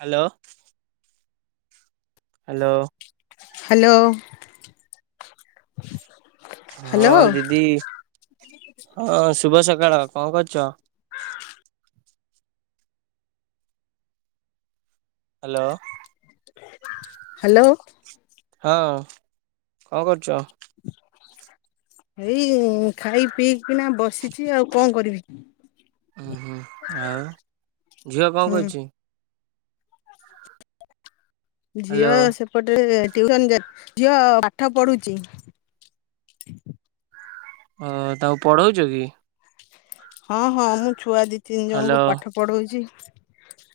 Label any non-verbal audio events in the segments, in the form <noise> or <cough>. Hello. Hello. Hello. ହଁ hello ଦିଦି, ହଁ ଶୁଭ ସକାଳ କଣ କରୁଚ। ହ୍ୟାଲୋ। ହ୍ୟାଲୋ। ହଁ କଣ କରୁଚ। ଏଇ ଖାଇ ପିଇକିନା ବସିଛି ଆଉ କଣ କରିବି। ଉୁଁ ହୁଁ ଆଉ ଝିଅ କଣ ହୁଁ କରୁଚି। ହାଲୋ। ଝିଅ ସେପଟେ ଟିଉସନ୍ ଯା ଝିଅ ପାଠ ପଢୁଛି। ଓ ତାକୁ ପଢଉଛ କି? ହଁ ହଁ ମୁଁ ଛୁଆ ଦି ତିନି ଜଣଙ୍କୁ ହାଲୋ ପାଠ ପଢଉଚି।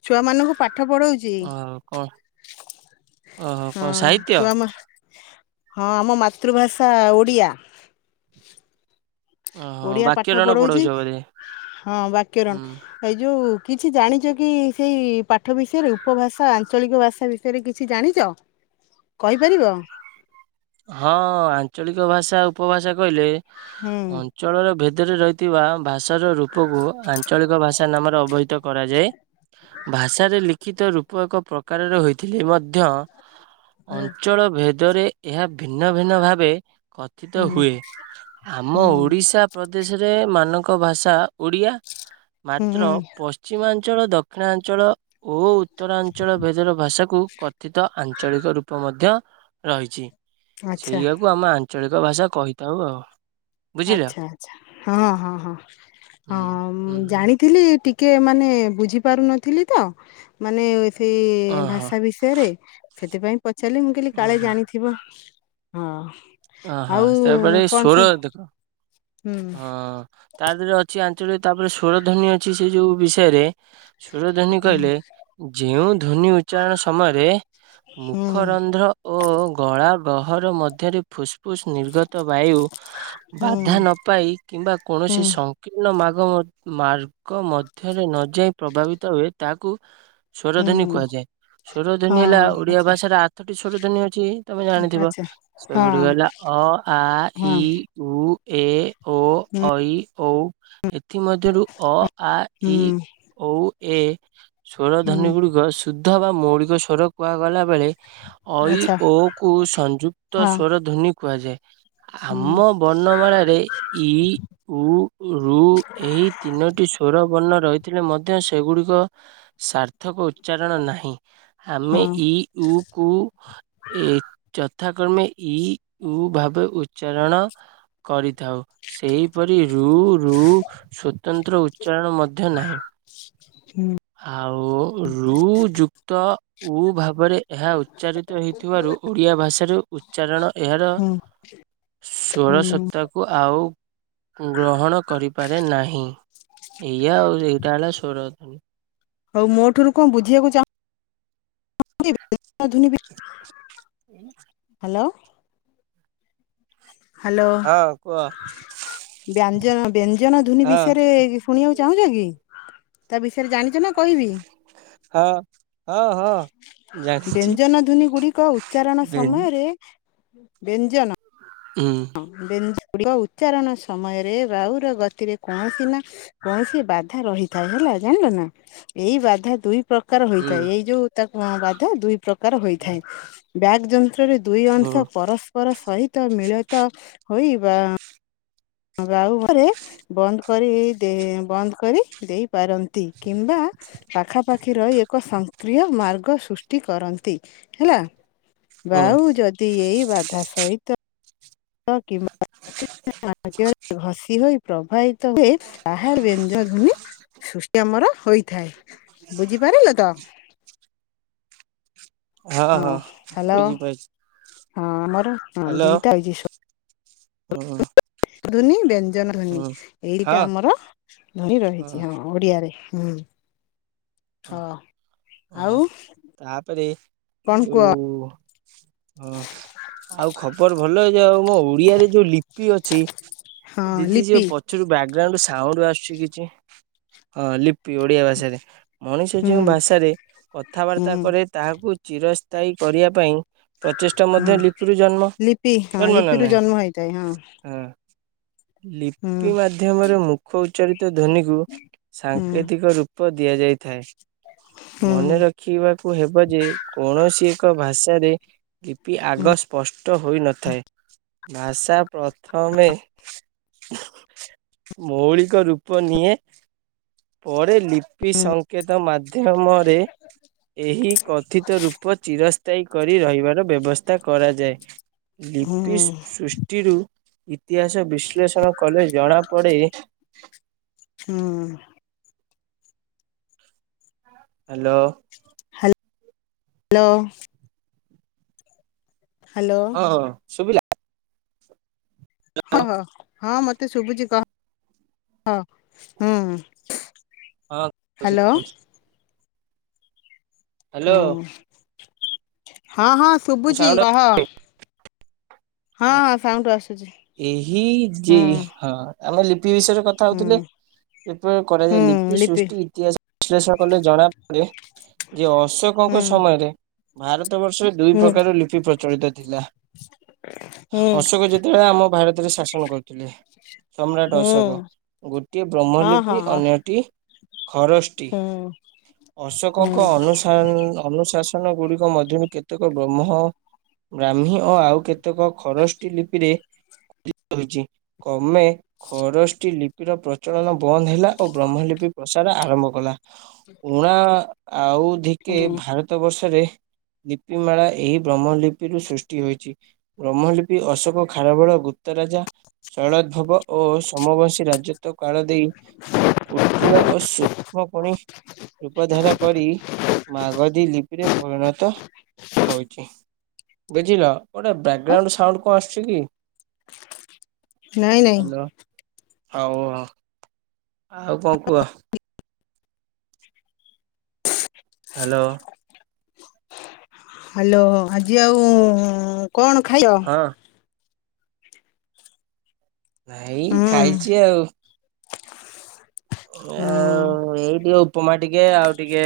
ଛୁଆ ମାନଙ୍କୁ ପାଠ ପଢଉଚି ଓ କଣ ଓହୋ ଚି କଣ ହଁ ସାହିତ୍ୟ? ଛୁଆ ମା ହଁ ଆମ ମାତୃଭାଷା ଓଡ଼ିଆ। ଓହୋ ଓଡିଆ ବାକ୍ୟ ପାଠ ଟାଣ ପଢଉଛି ପଢଉଚ ବୋଧେ ହଁ ବାକ୍ୟରଣ। ହୁଁ। ହେଇ ଯୋଉ କିଛି ଜାଣିଛ କି, ସେଇ ପାଠ ବିଷୟରେ ଉପଭାଷା ଆଞ୍ଚଳିକ ଭାଷା ବିଷୟ ରେ କିଛି ଜାଣିଚ କହିପାରିବ। ହଁ ଆଞ୍ଚଳିକ ଭାଷା ଉପଭାଷା କହିଲେ ହୁଁ। ଅଞ୍ଚଳର ଭିତରେ ରହିଥିବା ଭାଷାର ରୂପକୁ ଆଞ୍ଚଳିକ ଭାଷା ନାମରେ ଅବହିତ କରାଯାଏ। ଭାଷାରେ ଲିଖିତ ରୂପ ଏକ ପ୍ରକାରରେ ହୋଇଥିଲେ ମଧ୍ୟ ଅଞ୍ଚଳ ଭେଦରେ ଏହା ଭିନ୍ନ ଭିନ୍ନ ଭାବେ କଥିତ ହୁଁ ହୁଏ ଆମ ହୁଁ ଓଡିଶା ପ୍ରଦେଶରେ ମାନଙ୍କ ଭାଷା ଓଡ଼ିଆ। ହୁଁ ମାତ୍ର ପଶ୍ ହୁଁ ପଶ୍ଚିମାଞ୍ଚଳ ଦକ୍ଷିଣାଞ୍ଚଳ। ଓ ଉତ୍ତରାଞ୍ଚଳ ଭେଦର ଭାଷାକୁ କଥିତ ଆଞ୍ଚଳିକ ରୂପ ମଧ୍ୟ ରହିଛି ଆଚ୍ଛା ସେଇଆକୁ ଆମେ ଆଞ୍ଚଳିକ ଭାଷା କହିଥାଉ ଆଉ। ବୁଝିଲ? ଆଚ୍ଛା ଆଚ୍ଛା ହଁ ହଁ ହଁ ହୁଁ ହୁଁ ହଁ ହୁଁ। ଜାଣିଥିଲି ଟିକ୍ ଟିକେ ମାନେ ବୁଝି ପାରୁନଥିଲି ତ, ମାନେ ସେଇ ଓହୋ ଭାଷା ବିଷ ରେ ସେଥିପାଇଁ ପଚାରିଲି ମୁଁ କହିଲି କାଳେ ଓହୋ ଜାଣିଥିବ ହଁ। ଓହୋ ଆଉ ତାପରେ କଣ ସ୍ୱର ସବୁ? ଦେଖ ହୁଁ ହଁ ତା ଦେହରେ ଅଛି ଆଞ୍ଚଳିକ ତାପରେ ସ୍ୱର ଧ୍ୱନି ଅଛି ସେ ଯୋଉ ବିଷୟରେ। ସୁରଧନି କହିଲେ ଯେଉଁ ଧ୍ୱନି ଉଚ୍ଚାରଣ ସମୟରେ ହୁଁ ମୁଖରନ୍ଧ୍ର ଓ ଗଳା ଗହର ମଧ୍ୟରେ ଫୁସ୍ଫୁସ୍ ନିର୍ଗତ ତ ବାୟୁ ହୁଁ ବାଧା ନ ପାଇ କିମ୍ବା ହୁଁ କୌଣସି ସ କୀର୍ଣ ମାଗ ମ ମାର୍ଗ ମଧ୍ୟରେ ନଯାଇ ପ୍ରଭାବିତ ହୁଏ ତାହାକୁ ସ୍ୱରଧ୍ୱନି ହୁଁ କୁହାଯାଏ। ସ୍ୱରଧ୍ୱନି ହେଲା ହଁ ଓଡିଆ ଆଚ୍ଛା ଭାଷାର ଆଠଟି ସ୍ୱରଧ୍ୱନି ଅଛି। ତମେ ଜାଣିଥିବ ଆଚ୍ଛା। ସେଗୁଡିକ ହଁ ହେଲା ଅ, ଆ, ଇ, ହଁ ଉ, ଏ ଓ ଐ, ଔ, ଏଥିମଧ୍ୟରୁ ଅ, ଆ, ହୁଁ ଇ ଔ ଏ ସ୍ଵର ଧନୀ ହୁଁ ଗୁଡିକ ଶୁଦ୍ଧ ବା ମୌଳିକ ସ୍ଵର କୁହାଗଲା ବେଳେ ଐ, ଆଚ୍ଛା ଓ କୁ ସଂଯୁକ୍ତ ହଁ ସ୍ଵର ଧ୍ୱନି କୁହାଯାଏ। ହୁଁ ଆମ ବ ନ୍ନ ମାଳାରେ ଇ, ଉ, ରୁ ଏହି ତିନୋଟି ସ୍ଵର ବର୍ଣ୍ଣ ରହିଥିଲେ ମଧ୍ୟ ସେଗୁଡ଼ିକ ସାର୍ଥକ ଉଚ୍ଚାରଣ ନାହିଁ। ହଁ ଆମେ ଇ, ଉ କୁ ଏ ଯଥାକ୍ରମେ ଇ, ଉ ଭାବେ ଉଚ୍ଚାରଣ କରିଥାଉ। ସେହିପରି ଋ ଋ ସ୍ଵତନ୍ତ୍ର ଉଚ୍ଚାରଣ ମଧ୍ୟ ନାହିଁ। ଆଉ ଋ ଯୁକ୍ତ ଉ ଭାବରେ ଏହା ଉଚ୍ଚାରିତ ହେଇଥିବାରୁ ଓଡ଼ିଆ ଭାଷାରୁ ଉଚ୍ଚାରଣ ଏହାର ହୁଁ ହୁଁ। ଷୋଳ ସପ୍ତାକୁ ଆଉ ଗ୍ରହଣ କରିପାରେ ନାହିଁ। ଏଇଆ ଆଉ ଏଇଟା ହେଲା ସ୍ଵର ଧନୀ। ହଉ ମୋ ଠୁ ରୁ କଣ ବୁଝିବାକୁ ଚାଉ <unintelligible> ହାଲୋ। ହାଲୋ ହଁ କୁହ ବ୍ୟାଞ୍ଜନ ବ୍ୟଞ୍ଜନ ଧ୍ବନି ହଁ ବିଷୟରେ ଶୁଣିବାକୁ ଚାହୁଁଛ କି? ତା ବିଷୟରେ ଜାଣିଛ ନା? କହିବି? ହ। ବ୍ୟଞ୍ଜନ ଧ୍ବନି ଗୁଡ଼ିକ ଉଚ୍ଚାରଣ ବେନ୍ ସମୟରେ ବେଞ୍ଜନ। ଉଁ। ହଁ ବେଞ୍ଜ ଗୁଡ଼ିକ ଉଚ୍ଚାରଣ ସମୟରେ ରାହୁର ଗତିରେ କୌଣସି ନା କୌଣସି ବାଧା ରହିଥାଏ। ହେଲା, ଜାଣିଲ ନା ଏଇ ବାଧା ଦୁଇ ପ୍ର କାର ହୁଁ। ହୋଇଥାଏ ଏଇ ଯୋଉ ତାକୁ ବାଧା ଦୁଇ ପ୍ରକାର ହୋଇଥାଏ ବ୍ୟାଗ ଜ ନ୍ତ୍ର ର ଦୁଇ ଅଂଶ ହୁଁ ପରସ୍ପର ସହିତ ମିଳିତ ହୋଇ ବା। ବା ରୁ। ବନ୍ଦ କରି ଦେ ବନ୍ଦ କରି ଦେଇ ପାରନ୍ତି କିମ୍ବା। ପାଖାପାଖି ରହି ଏକ ସଂକ୍ରିୟ ମାର୍ଗ ସୃଷ୍ଟି କରନ୍ତି ହେଲା। ହୁଁ ବାହୁ ଯଦି ଏଇ ବାଧା ସହିତ। <unintelligible> ହିତ ହୁଏ ତାହା ବ୍ୟଞ୍ଜ ଧୋନି। ସୃଷ୍ଟି ଆମର ହୋଇଥାଏ। ବୁଝିପାରିଲ ତ? ହଁ ହାଲୋ ହଁ, ଆମର ହଁ ହାଲୋ ଦିଟା ରହିଛି ଓ ହୋ। ଧୂନି ବ୍ୟନ୍ ବ୍ୟଞ୍ଜନ ଧ୍ୱନୀ। ଏଇଟା ହଁ ଆମର ଧ୍ୱନୀ ରହିଛି। ହଁ, ଓଡିଆରେ ହୁଁ। ଓ ହଁ ଓ ହୋ ଆଉ ତାପରେ କଣ କୁହ ଯୋଉ ହଁ ଆଉ ଖବର ଭଲ ଯେ ଆଉ ମୋ ଓଡିଆରେ ଯୋଉ ଲିପି ଅଛି ହଁ ଦିଦି ଯୋଉ ଲିପି ପଛରୁ ବ୍ୟାକଗ୍ରାଉଣ୍ଡ ସାଉଣ୍ଡ ଆସୁଛି କିଛି। ହଁ ଲିପି, ଓଡିଆ ଭାଷାରେ ମଣିଷ ହୁଁ ଯୋଉ ଭାଷାରେ ହୁଁ କଥାବାର୍ତ୍ତା କରେ। ତାହାକୁ ଚିରସ୍ଥାୟୀ କରିବା ପାଇଁ। ପ୍ରଚେଷ୍ଟା ହୁଁ ମଧ୍ୟ ଲିପରୁ ଜନ୍ମ ଲିପି ହଁ ଜନ୍ମ ନା, ଲିପିରୁ ଜନ୍ମ ନାହିଁ ହେଇଥାଏ ହଁ। ଲିପି ମାଧ୍ୟମରେ ମୁଖ ଉଚ୍ଚାରିତ ଧ୍ୱନିକୁ ହୁଁ ସାଙ୍କେତିକ ରୁ ପ ଦିଆଯାଇଥାଏ ହୁଁ ମନେ ର ରଖିବାକୁ ହେବ ଯେ କୌଣସି ଏକ ଭାଷାରେ ଲିପି ଆଗ ସ୍ପଷ୍ ଷ୍ଟ ହୋଇନଥାଏ ଭାଷା ପ୍ରଥମେ। ମୌଳିକ ରୂପ ନିଏ ପରେ ଲିପି ସଂ ସଂକେତ ମାଧ୍ୟମରେ। ଏହି କଥିତ ରୂପ ଚିରସ୍ଥାୟୀ କରି ରହିବାର ବ୍ୟବସ୍ଥା କରାଯାଏ। ହୁଁ ଲିପି ହୁଁ ସୃଷ୍ଟିରୁ। ଇତିହାସ ବିଶ୍ଳେଷଣ କଲେ ଜଣା ପଡେ। ହୁଁ। ହାଲୋ। ହାଲୋ। ହ୍ୟାଲୋ ହଁ ହଁ ଶୁଭିଲା। ହଁ କ ହଁ ମତେ ଶୁଭୁଛି କହ ହୁଁ। ହଁ ଶୁଭୁଚି ହ୍ୟାଲୋ ଶୁଭୁଛି। ହାଲୋ। ହୁଁ ହଁ ହଁ ମୁଁ ଶୁଭୁଛି ସାଉଣ୍ଡ କହ। ହଁ ହଁ ସାଉଣ୍ଡ ଆସୁଛି। ଏହି ଯେ ହୁଁ ହଁ ଆମେ ଲିପି ବିଷୟରେ କଥା। କଥା ହୁଁ ହଉଥିଲେ ଏପରି କରାଯାଏ ଲିପି ସୃଷ୍ଟି ଇତିହାସ। ବିଶ୍ଳେଷଣ କଲେ ଜଣାପଡ଼େ ଯେ ହୁଁ ଅଶୋକଙ୍କ ସମୟରେ ଭାରତ ବର୍ଷରେ। ଦୁଇ ହୁଁ ପ୍ରକାର ର ଲିପି ପ୍ରଚଳିତ ଥିଲା ହୁଁ ଅଶୋକ ଯେ ଯେତେବେଳେ ଆମ ଭାରତରେ ଶାସନ କରୁଥିଲେ। ସମ୍ରାଟ ହୁଁ ଅଶୋକ ଗୋଟିଏ ହଁ ବ୍ରହ୍ମଲିପି ହଁ ଅନ୍ୟଟି। ଖରଷ୍ଟି ହୁଁ ଅଶୋକଙ୍କ ହୁଁ ଅନୁ ଅନୁଶାସନ ଗୁଡିକ ମଧ୍ୟରୁ କେତେକ ବ୍ରହ୍ମ ବ୍ରାହ୍ମୀ ଓ ଆଉ କେତେକ ଖରଷ୍ଟି ଲିପ୍ ମେ ଖରଷ୍ଟି ଲି ଲିପୀର ପ୍ରଚଳନ ବନ୍ଦ ହେଲା ଓ ବ୍ରହ୍ମଲିପି ପ୍ରସାର ଆରମ୍ଭ କଲା। ଉଣା ଆଉ ଧିକେ ହୁଁ ଭାରତ ବର୍ଷରେ ଲିପି ମେଳା ଏହି ବ୍ରହ୍ମଲିପିରୁ ସୃଷ୍ଟି ହୋଇଛି ବ୍ରହ୍ମଲିପି ଅଶୋକ ଖାରବଳ ଗୁପ୍ତରାଜା ଶଳୋଦଦ୍ଭବ ଓ ସମବଂଶୀ ରାଜତ୍ଵ କାଳ ଦେଇ କୁଟିଳ ଓ ସୂକ୍ଷ୍ମ ଖଣି ରୂପ ଧାରା କରି ମାାଗଧୀ ଲିପିରେ ପରିଣତ ହଉଛି ବୁଝିଲ। ଗୋଟେ ବ୍ୟାଗ୍ ଗ୍ରାଉଣ୍ଡ ସାଉଣ୍ଡ କଣ ଆସୁଛି କି? ନାଇଁ ନାଇଁ ହେଲ ହଉ ଆଉ କଣ କୁହ? ହ୍ୟାଲୋ ହ୍ୟାଲୋ ଆଜି ଆଉ କଣ ଖାଇଚ? ହଁ ନାଇଁ ହୁଁ ଖାଇଛି ଆଉ। ଆ ହୁଁ ଏଇ ଟିକେ ଉପମା ଟିକେ ଆଉ ଟିକେ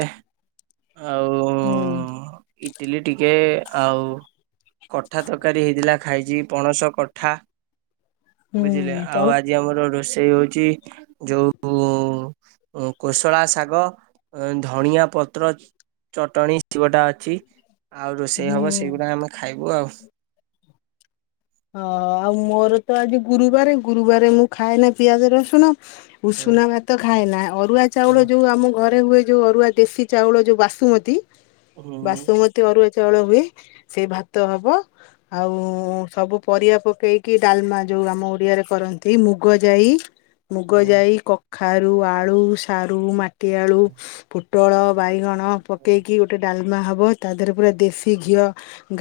ଆଉ ହୁଁ। ଇଟିଲି ଟିକେ ଆଉ କଠା ତରକାରୀ ହେଇଥିଲା ଖାଇଛି ପଣସ କଠା। ବୁଝିଲେ ହୁଁ ଆଉ ପଣସ ଆଜି ଆମର ରୋଷେଇ ହଉଛି ଯୋଉ କୋଶଳା ଶାଗ ଧଣିଆ ପ ତ୍ର ଚଟଣୀ ସେଗୁଟା ଅଛି ଆଉ ରୋଷେଇ ହୁଁ ହବ ସେଇଗୁଡା ଆମେ ଖାଇବୁ ଆଉ। ହ ଆଉ ମୋର ତ ଆଜି ଗୁରୁବାରେ ଗୁରୁବାର ମୁଁ ଖାଏ ନା ପିଆଜ ରସୁଣ ହୁଁ ଉଷୁନା ଭାତ ଖାଏ ନା ଅରୁଆ ଚାଉଳ ଯୋଉ ଆମ ଘରେ ହୁଏ ଯୋଉ ଅରୁଆ ଦେଶୀ ଚାଉଳ ଯୋଉ ବାସୁମତୀ ହୁଁ ବାସୁମତୀ ଅରୁଆ ଚାଉଳ ହୁଏ ସେଇ ଭାତ ହବ ଆଉ ସବୁ ପରିବା ପକେଇକି ଡାଲମା ଯୋଉ ଆମ ଓଡିଆରେ କରନ୍ତି ମୁଗ ଯାଇ ମୁଗ ଯାଇ କଖାରୁ ଆଳୁ ସାରୁ ମାଟି ଟିଆଳୁ ପୋଟଳ ବାଇଗଣ ପକେଇକି ଗଟେ ଗୋଟେ ଡାଲମା ହେବ ତା ଦେହରେ ପୁରା ଦେଶୀ ଘିଅ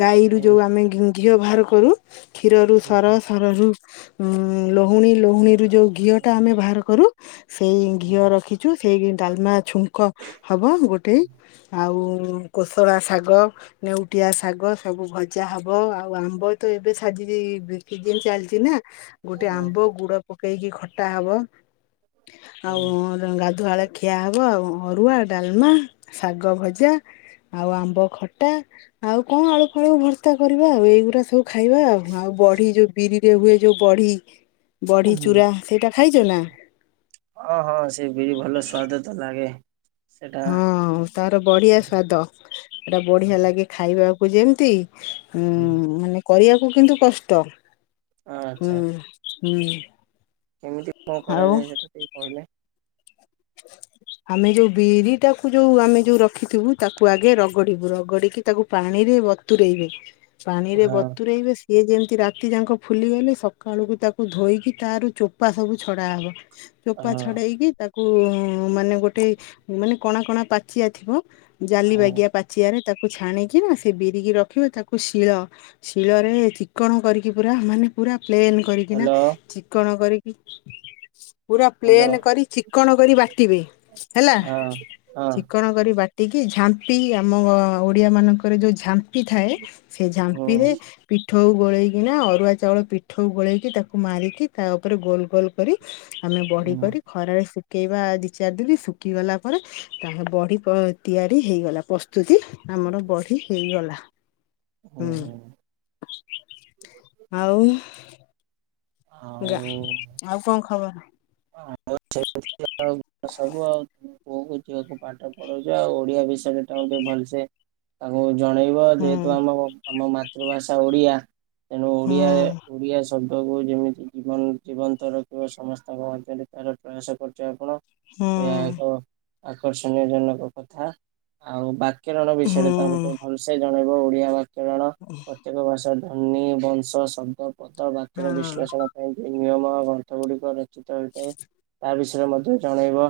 ଗାଈରୁ ଯେଉଁ ଆମେ ଘି-ଘିଅ ବାହାର କରୁ। କ୍ଷୀରରୁ ସର ସରରୁ ଲହୁଣୀ ଲହୁଣୀରୁ ଯେଉ ଘିଅଟା ଆମେ ବାହାର କରୁ। ସେଇ ଘିଅ ରଖିଛୁ ସେଇ ଡାଲମା ଛୁଙ୍କ ହବ ଗୋଟେ ଆଉ କ ପତଳା ଶାଗ ନେଉଟିଆ ଶାଗ ସବୁ ଭଜା ହବ ଆଉ ଆମ୍ବ ତ ଏବେ ସାଜି ବଖି ଚାଲିଛି ନା ଗୋଟେ ଆମ୍ବ ଗୁଡ ପକେଇକି ଖଟା ହବ ଆଉ ଗାଧୁଆଳ ଖିଆ ହବ ଆ ଅରୁଆ ଡାଲମା ଶାଗ ଭଜା। ଆଉ ଆମ୍ବ ଖଟା ଆଉ କଣ ଆଳୁ ଫଳୁକୁ ଭରସା କରିବା ଆଉ ଏଇଗୁଡା ସବୁ। ଖାଇବା ଆଉ ଆଉ ବଢି ଯୋଉ ବିରିରେ ହୁଏ ଯୋଉ ବଢି ବଢି ଚୁରା ସେଇଟା ଖାଇଛ ନା? ଓଁ ହଁ ସେ ବିରି ଭଲ ସ୍ଵାଦ ତ ଲାଗେ। ସେଟା ହଁ ତାର ବଢିଆ ସ୍ବାାଦ ଏଟା ବଢିଆ ଲାଗେ ଖାଇବାକୁ ଯେମତି ହୁଁ ମାନେ କରିବାକୁ କିନ୍ତୁ କଷ୍ଟ ହୁଁ ଆଚ୍ଛା ହୁଁ। କେମିତି କଣ ଆଉ କରାଯାଏ ସେଟା ଟିକେ କହିଲେ? ଆମେ ଯୋଉ ବିରି ଟାକୁ ଯୋଉ ଆମେ ଯୋଉ ରଖିଥିବୁ ତାକୁ ଆଗେ ରଗଡିବୁ ରଗଡିକି ତାକୁ ପାଣିରେ ବ ବତୁରେଇବେ ହଁ ପାଣିରେ ବତୁରେଇବେ ସି ସିଏ ଯେମିତି ରାତି ଯାକଁ ଫୁଲିଗଲେ ସକାଳୁକୁ ତାକୁ ଧୋଇକି ତାର ଚୋପା ସବୁ ଛଡ଼ା ହବ। ଚୋପା ହଁ ଛଡେଇକି ତାକୁ ମାନେ ଗୋଟେ ମାନେ କଣା କଣା ପାଚିଆ ଥିବ ଜାଲି ହଁ ବାଗିଆ ପାଚିଆରେ ତାକୁ ଛାଣିକି ନା ସେ ବିରିକି ରଖିବ ତାକୁ ଶୀଳ ଶୀଳରେ ଚିକଣ କରିକି ପୁରା ମାନେ ପୁରା ପ୍ଲେନ୍ କରିକି ନା ହ୍ୟାଲୋ ଚିକଣ କରିକି ପୁରା ହ୍ୟାଲୋ। ପ୍ଲେନ୍ କରି ଚି କଣ କରି ବାଟିବେ ହେଲା ହଁ ହଁ ଚିକଣ କରି ବା ଟି କି ଝାମ୍ପିକି ଆମ ଓ ଓଡିଆ ମାନଙ୍କର ଯୋଉ ଝାମ୍ପ ମ୍ପି ଥାଏ ସେ ଝାମ୍ପିରେ ହୁଁ ପିଠ ପିଠଉ ଗୋଳେଇକିନା ଅରୁଆ ଚାଉଳ ପିଠଉ ଗୋଳେଇକି ତାକୁ ମାରିକି ତା ଉପରେ ଗୋଲ ଗୋଲ କରି ଆମେ ବଢି ହୁଁ କରି ଖରାରେ ଶୁ ଶୁଖେଇବା ଦି ଚାରି ଦିନି ଶୁଖିଗଲା ପରେ ତା ବଢି ପ ତିଆରି ହେଇଗଲା ପ୍ରସ ସ୍ତୁତି ଆମର ବଢି ହେଇଗଲା। ହୁଁ ଆଉ ଆଉ ଗାଁ ଆଉ କଣ ଖବର? ଆଉ ସେଇଟା ସବୁ ଆଉ ପୁଅକୁ ଝିଅକୁ ପାଠ ପଢଉଛି ଆଉ ଓଡିଆ ବିଷୟରେ ତାର ଟିକେ ଭଲସେ ତାଙ୍କୁ ଜଣେଇବା ହୁଁ ଯେହେତୁ ଆମର ଆମ ମାତୃଭାଷା ଓଡିଆ ତେଣୁ ହୁଁ ଓଡ଼ିଆ ଓଡ଼ିଆ ଶ ଦ୍ଦ କୁ ଯେମିତି ଜୀବନୀ ଜୀବନ୍ତ ରଖିବ ସମସ୍ତଙ୍କ ମଧ୍ୟରେ ତାର ପ୍ରୟାସ କରୁଛ ଆପଣ। ହୁଁ ଏହା ଏକ ଆକର୍ଷଣୀୟ ଜନକ କଥା ଆଉ ବାକ୍ୟରଣ ହୁଁ ବିଷୟରେ ତ ଆମେ ଭଲସେ ଜଣେଇବ ଓଡିଆ ଭା ଅଁ। ପ୍ରତେକ ଭାଷା ଧନୀ ବଂଶ ଶବ୍ଦ ପଦ ବାକ୍ୟର ହଁ ବିଶ୍ଳେଷଣ ଧ୍ୱନି ନିୟମ ଗ୍ରନ୍ଥ ଗୁଡିକ ରଚିତ ହେଇଥାଏ ତା ବିଷୟରେ ମଧ୍ୟ ଜଣାଇବ।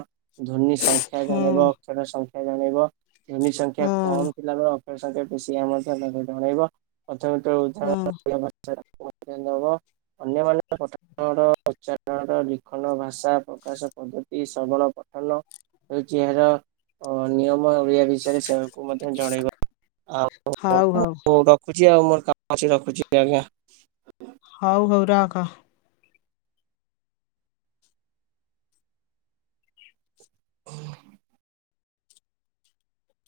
ଧ୍ୱନି ସଂଖ୍ୟା ହଁ ଜାଣେଇବ ଅକ୍ଷର ସଂଖ୍ୟା ଜଣେଇବ ଧ୍ୱନି ସଂଖ୍ୟା ହଁ କମ୍ ଥିଲାବେଳେ ସାଙ୍ଗେ ସାଙ୍ଗେ ବିଶ୍ରାମ ଟା ଜଣେଇବ ପ୍ରଥମେ ତା ଭାଇ ହଁ ଭଉଣୀ ପ୍ରଥମେ ତାଙ୍କୁ ତମେ ଜଣେଇବ। ଅନ୍ୟମାନଙ୍କ ପଠନର ଉଚାରଣର ଲିଖନ ଭାଷା ପ୍ରକାଶ ପଦ୍ଧ ତି ସମ୍ପଳ ପଠନ ହେଉଛି ଏହାର ଅନିୟମ ଓଡିଆ ବିଷୟ ସେକୁ ମଧ୍ୟ ଜଣେଇବ ଆଉ ହଉ ହଉ <inaudible> ରଖୁଛି ଆଉ ମୋର କାମ ଅଛି ରଖୁଛି ଆଜ୍ଞା। ହଉ ହଉ ରଖ। ହୁଁ।